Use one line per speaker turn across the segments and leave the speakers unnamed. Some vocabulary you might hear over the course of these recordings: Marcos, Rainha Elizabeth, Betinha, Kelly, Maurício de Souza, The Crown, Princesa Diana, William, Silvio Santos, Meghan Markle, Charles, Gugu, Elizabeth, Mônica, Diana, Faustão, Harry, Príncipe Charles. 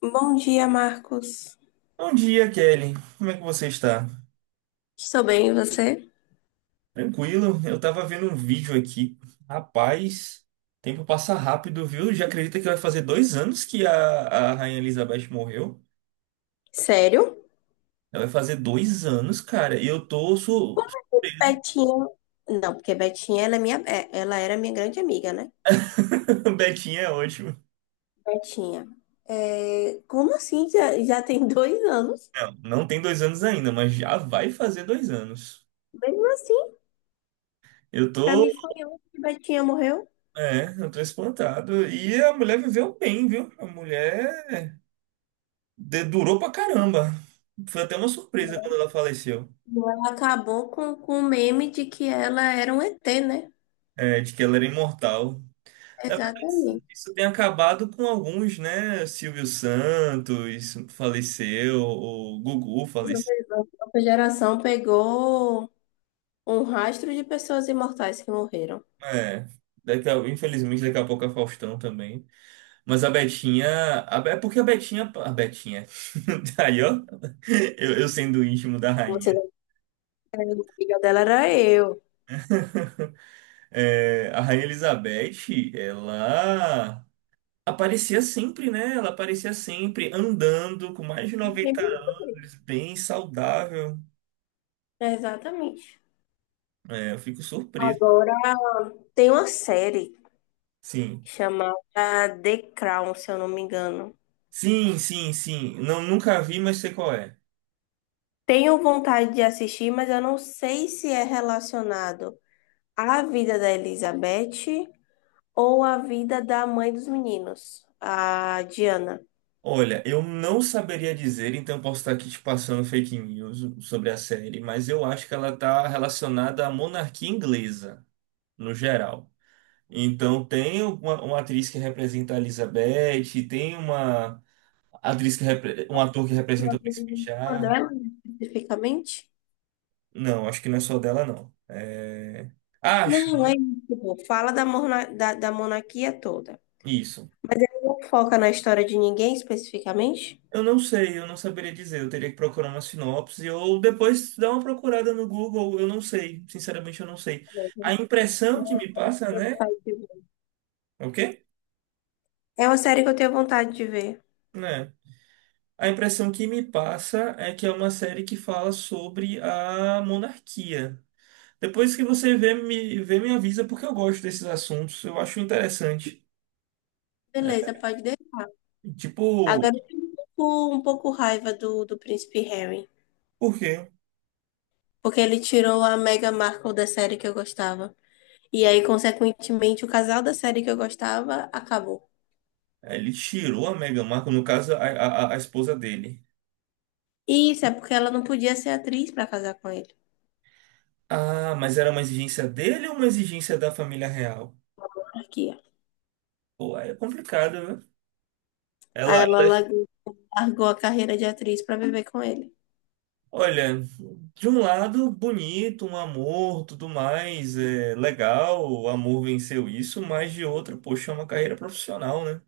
Bom dia, Marcos.
Bom dia, Kelly. Como é que você está?
Estou bem, e você?
Tranquilo? Eu tava vendo um vídeo aqui. Rapaz, tempo passa rápido, viu? Já acredita que vai fazer 2 anos que a Rainha Elizabeth morreu?
Sério?
Ela vai fazer 2 anos, cara. E eu tô
Como é que
surpreso.
Betinha. Não, porque Betinha ela era minha grande amiga, né?
Betinha é ótimo.
Betinha. É, como assim? Já tem 2 anos?
Não, não tem 2 anos ainda, mas já vai fazer 2 anos.
Mesmo assim,
Eu
pra
tô,
mim foi ontem que Betinha morreu.
eu tô espantado. E a mulher viveu bem, viu? A mulher durou pra caramba. Foi até uma surpresa quando ela faleceu.
Ela acabou com o meme de que ela era um ET, né?
É, de que ela era imortal. Na verdade, isso
Exatamente.
isso tem acabado com alguns, né? Silvio Santos faleceu, o Gugu faleceu.
Nossa geração pegou um rastro de pessoas imortais que morreram.
É, infelizmente, daqui a pouco a Faustão também. Mas a Betinha. É porque a Betinha. A Betinha. Aí, ó. Eu sendo íntimo da
Você, a
rainha.
amiga dela era eu.
É, a Rainha Elizabeth, ela aparecia sempre, né? Ela aparecia sempre andando com mais de 90 anos, bem saudável.
Exatamente.
É, eu fico surpreso.
Agora, tem uma série
Sim.
chamada The Crown, se eu não me engano.
Sim, sim, sim. Não, nunca vi, mas sei qual é.
Tenho vontade de assistir, mas eu não sei se é relacionado à vida da Elizabeth ou à vida da mãe dos meninos, a Diana.
Olha, eu não saberia dizer, então eu posso estar aqui te passando fake news sobre a série, mas eu acho que ela está relacionada à monarquia inglesa, no geral. Então tem uma atriz que representa a Elizabeth, tem uma atriz que repre- um ator que
A
representa o
vida
Príncipe
de uma
Charles.
delas, especificamente?
Não, acho que não é só dela, não. Acho
Não, é isso, pô. Fala da monarquia toda.
isso.
Mas ele não foca na história de ninguém especificamente?
Eu não sei, eu não saberia dizer. Eu teria que procurar uma sinopse ou depois dar uma procurada no Google. Eu não sei, sinceramente, eu não sei. A
Né?
impressão que me passa, né? O quê?
É uma série que eu tenho vontade de ver.
Né? A impressão que me passa é que é uma série que fala sobre a monarquia. Depois que você vê, me avisa, porque eu gosto desses assuntos. Eu acho interessante.
Beleza, pode deixar.
Tipo,
Agora eu tenho um pouco raiva do príncipe Harry.
por quê?
Porque ele tirou a Meghan Markle da série que eu gostava. E aí, consequentemente, o casal da série que eu gostava acabou.
Ele tirou a Meghan Markle, no caso, a esposa dele.
E isso é porque ela não podia ser atriz pra casar com ele.
Ah, mas era uma exigência dele ou uma exigência da família real?
Aqui, ó.
Pô, aí é complicado, viu?
Aí
Ela,
ela
ela-
largou a carreira de atriz pra viver com ele.
olha, de um lado, bonito, um amor, tudo mais, é legal, o amor venceu isso, mas de outro, poxa, é uma carreira profissional, né?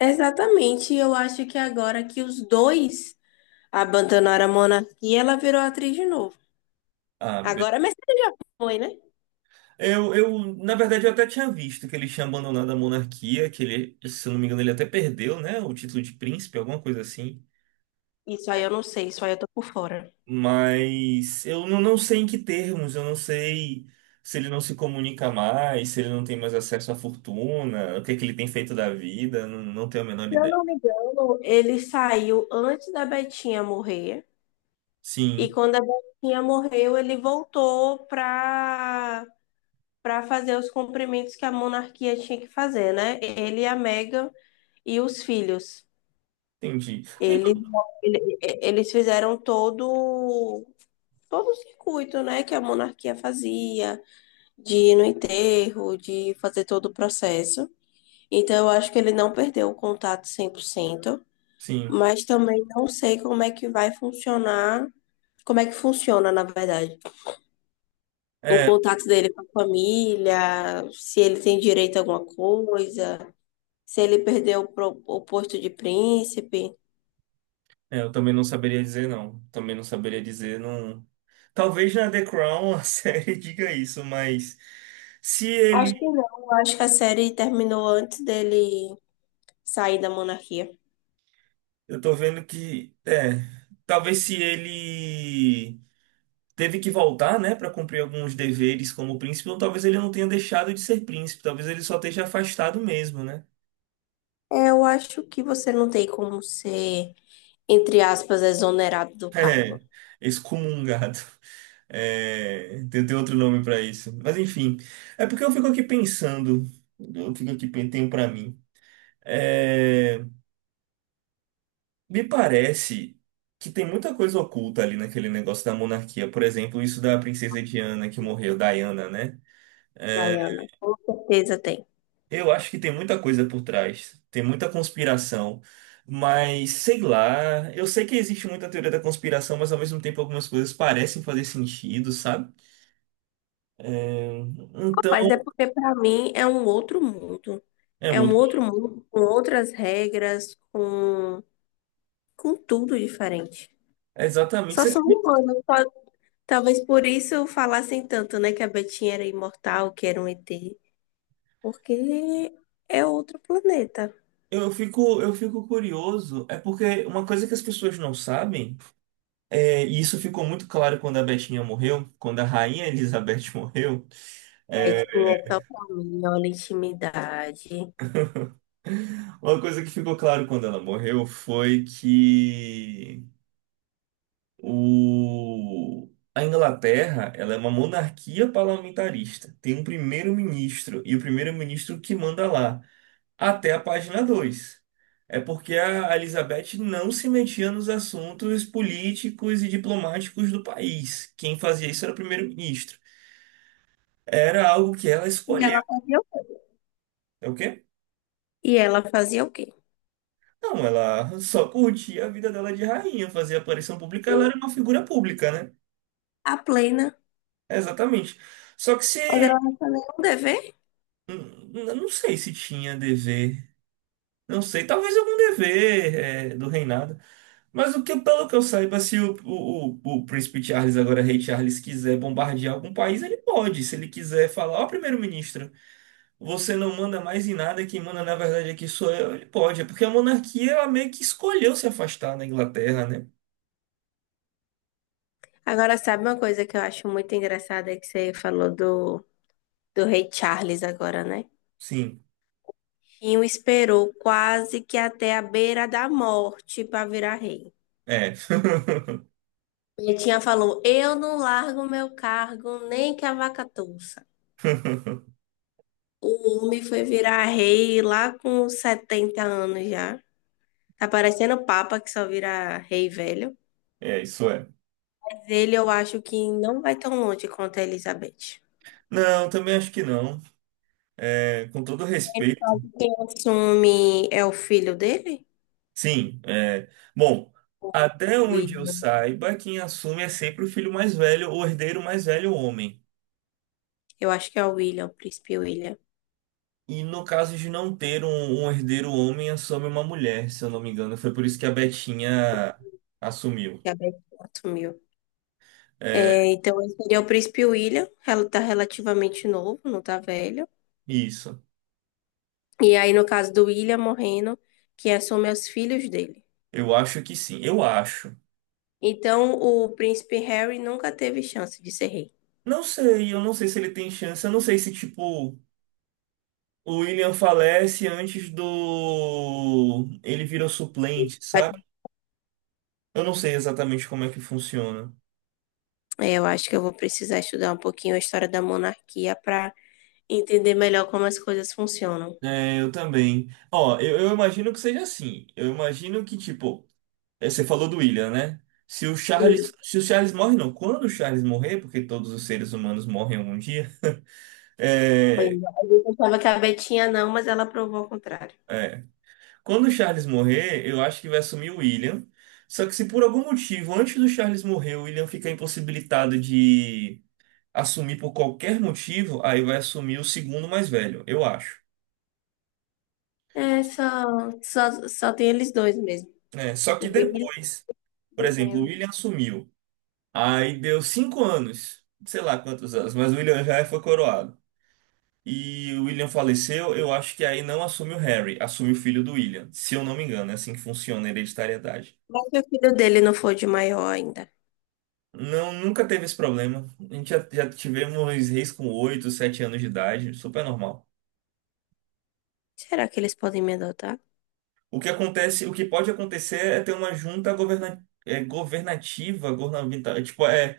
Exatamente. E eu acho que agora que os dois abandonaram a monarquia, ela virou atriz de novo.
Ah, be-
Agora é Mercedes, Moe, né?
na verdade, eu até tinha visto que ele tinha abandonado a monarquia, que ele, se eu não me engano, ele até perdeu, né? O título de príncipe, alguma coisa assim.
Isso aí eu não sei, isso aí eu tô por fora.
Mas eu não sei em que termos, eu não sei se ele não se comunica mais, se ele não tem mais acesso à fortuna, o que é que ele tem feito da vida, não, não tenho a menor
Se eu
ideia.
não me engano, ele saiu antes da Betinha morrer, e
Sim,
quando a Betinha morreu, ele voltou pra fazer os cumprimentos que a monarquia tinha que fazer, né? Ele, a Meghan e os filhos.
entendi. Então,
Eles, eles fizeram todo o circuito, né, que a monarquia fazia, de ir no enterro, de fazer todo o processo. Então, eu acho que ele não perdeu o contato 100%.
sim.
Mas também não sei como é que vai funcionar, como é que funciona, na verdade, o
É,
contato dele com a família, se ele tem direito a alguma coisa, se ele perdeu o posto de príncipe.
é, eu também não saberia dizer não. Também não saberia dizer não. Talvez na The Crown a série diga isso, mas se ele,
Acho que não, acho que a série terminou antes dele sair da monarquia.
eu tô vendo que, talvez se ele teve que voltar, né, para cumprir alguns deveres como príncipe, ou talvez ele não tenha deixado de ser príncipe, talvez ele só esteja afastado mesmo, né?
É, eu acho que você não tem como ser, entre aspas, exonerado do cargo.
É, excomungado. É, tem outro nome para isso. Mas enfim, é porque eu fico aqui pensando, eu fico aqui pen- tenho para mim. É, me parece que tem muita coisa oculta ali naquele negócio da monarquia. Por exemplo, isso da princesa Diana que morreu, Diana, né?
Diana. Com certeza tem.
Eu acho que tem muita coisa por trás, tem muita conspiração, mas sei lá, eu sei que existe muita teoria da conspiração, mas ao mesmo tempo algumas coisas parecem fazer sentido, sabe? É, então,
Mas é porque para mim é um outro mundo.
é
É um
muito.
outro mundo com outras regras, com tudo diferente.
Exatamente.
Só são humanos. Talvez por isso falassem tanto, né, que a Betinha era imortal, que era um ET, porque é outro planeta.
Eu fico curioso, é porque uma coisa que as pessoas não sabem, e isso ficou muito claro quando a Betinha morreu, quando a Rainha Elizabeth morreu, é,
Betinha é só pra mim, olha a intimidade.
uma coisa que ficou claro quando ela morreu foi que. O... A Inglaterra, ela é uma monarquia parlamentarista. Tem um primeiro-ministro e o primeiro-ministro que manda lá, até a página dois. É porque a Elizabeth não se metia nos assuntos políticos e diplomáticos do país. Quem fazia isso era o primeiro-ministro. Era algo que ela
E ela
escolheu.
fazia o quê?
É o quê?
E ela fazia o quê?
Não, ela só curtia a vida dela de rainha, fazia aparição pública, ela era uma figura pública, né?
A plena.
Exatamente. Só que se.
Mas ela não tinha nenhum dever.
Eu não sei se tinha dever. Não sei, talvez algum dever do reinado. Mas o que, pelo que eu saiba, se o príncipe Charles, agora rei Charles, quiser bombardear algum país, ele pode. Se ele quiser falar, ó, primeiro-ministro, você não manda mais em nada, quem manda na verdade aqui sou eu, ele pode. É porque a monarquia, ela meio que escolheu se afastar da Inglaterra, né?
Agora, sabe uma coisa que eu acho muito engraçada é que você falou do Rei Charles agora, né?
Sim,
Rinho esperou quase que até a beira da morte para virar rei.
é.
Betinha falou: Eu não largo meu cargo nem que a vaca touça. O homem foi virar rei lá com 70 anos já. Tá parecendo o Papa que só vira rei velho.
É, isso é.
Mas ele eu acho que não vai tão longe quanto a Elizabeth.
Não, também acho que não. É, com todo respeito.
Quem assume é o filho dele?
Sim, é. Bom, até
O
onde
Will.
eu saiba, quem assume é sempre o filho mais velho, o herdeiro mais velho, o homem.
Eu acho que é o William, o príncipe William,
E no caso de não ter um herdeiro homem, assume uma mulher, se eu não me engano. Foi por isso que a Betinha assumiu.
que a Betinha assumiu. É, então, esse seria o príncipe William, ela tá relativamente novo, não tá velho.
Isso.
E aí, no caso do William morrendo, quem assume é os filhos dele.
Eu acho que sim. Eu acho.
Então, o príncipe Harry nunca teve chance de ser rei.
Não sei, eu não sei se ele tem chance. Eu não sei se, tipo, o William falece antes do. Ele vira o suplente, sabe? Eu não sei exatamente como é que funciona.
É, eu acho que eu vou precisar estudar um pouquinho a história da monarquia para entender melhor como as coisas funcionam.
É, eu também. Ó, eu imagino que seja assim. Eu imagino que, tipo, você falou do William, né? Se o
E
Charles, se o Charles morre, não. Quando o Charles morrer, porque todos os seres humanos morrem algum dia.
pois é,
é,
a gente achava que a Betinha não, mas ela provou ao contrário.
é. Quando o Charles morrer, eu acho que vai assumir o William. Só que se por algum motivo, antes do Charles morrer, o William ficar impossibilitado de assumir por qualquer motivo, aí vai assumir o segundo mais velho, eu acho.
É, só tem eles dois mesmo.
É, só
O
que
William
depois,
e
por
o
exemplo, o
Harry.
William assumiu. Aí deu 5 anos, sei lá quantos anos, mas o William já foi coroado. E o William faleceu, eu acho que aí não assume o Harry, assume o filho do William, se eu não me engano, é assim que funciona a hereditariedade.
Mas se o filho dele não for de maior ainda.
Não, nunca teve esse problema. A gente já tivemos reis com 8, 7 anos de idade, super normal.
Será que eles podem me adotar?
O que acontece, o que pode acontecer é ter uma junta governativa, governamental, tipo, é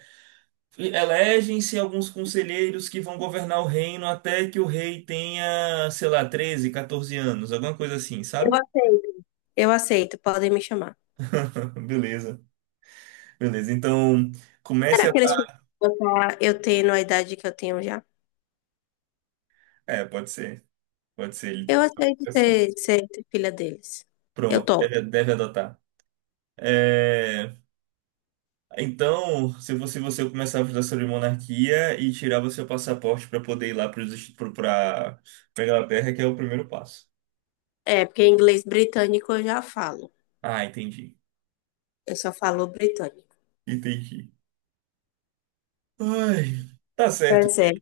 E elegem-se alguns conselheiros que vão governar o reino até que o rei tenha, sei lá, 13, 14 anos, alguma coisa assim,
Eu
sabe?
aceito. Eu aceito, podem me chamar.
Beleza, beleza. Então, comece
Será
a.
que eles podem me adotar eu tendo a idade que eu tenho já?
É, pode ser, pode ser.
Eu aceito ser filha deles. Eu
Pronto, deve,
topo.
deve adotar. É, então, se você começava a estudar sobre monarquia e tirava seu passaporte para poder ir lá para Inglaterra, que é o primeiro passo.
É, porque inglês britânico eu já falo.
Ah, entendi,
Eu só falo britânico.
entendi. Ai, tá certo.
Percebe?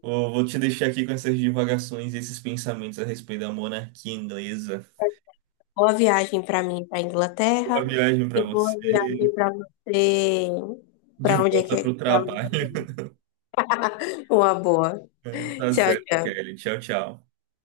Vou te deixar aqui com essas divagações e esses pensamentos a respeito da monarquia inglesa.
Boa viagem para mim para
Boa
Inglaterra
viagem para
e boa
você.
viagem para você
De volta para o
para onde
trabalho.
você vai. Uma boa.
Tá
Tchau,
certo,
tchau.
Kelly. Tchau, tchau.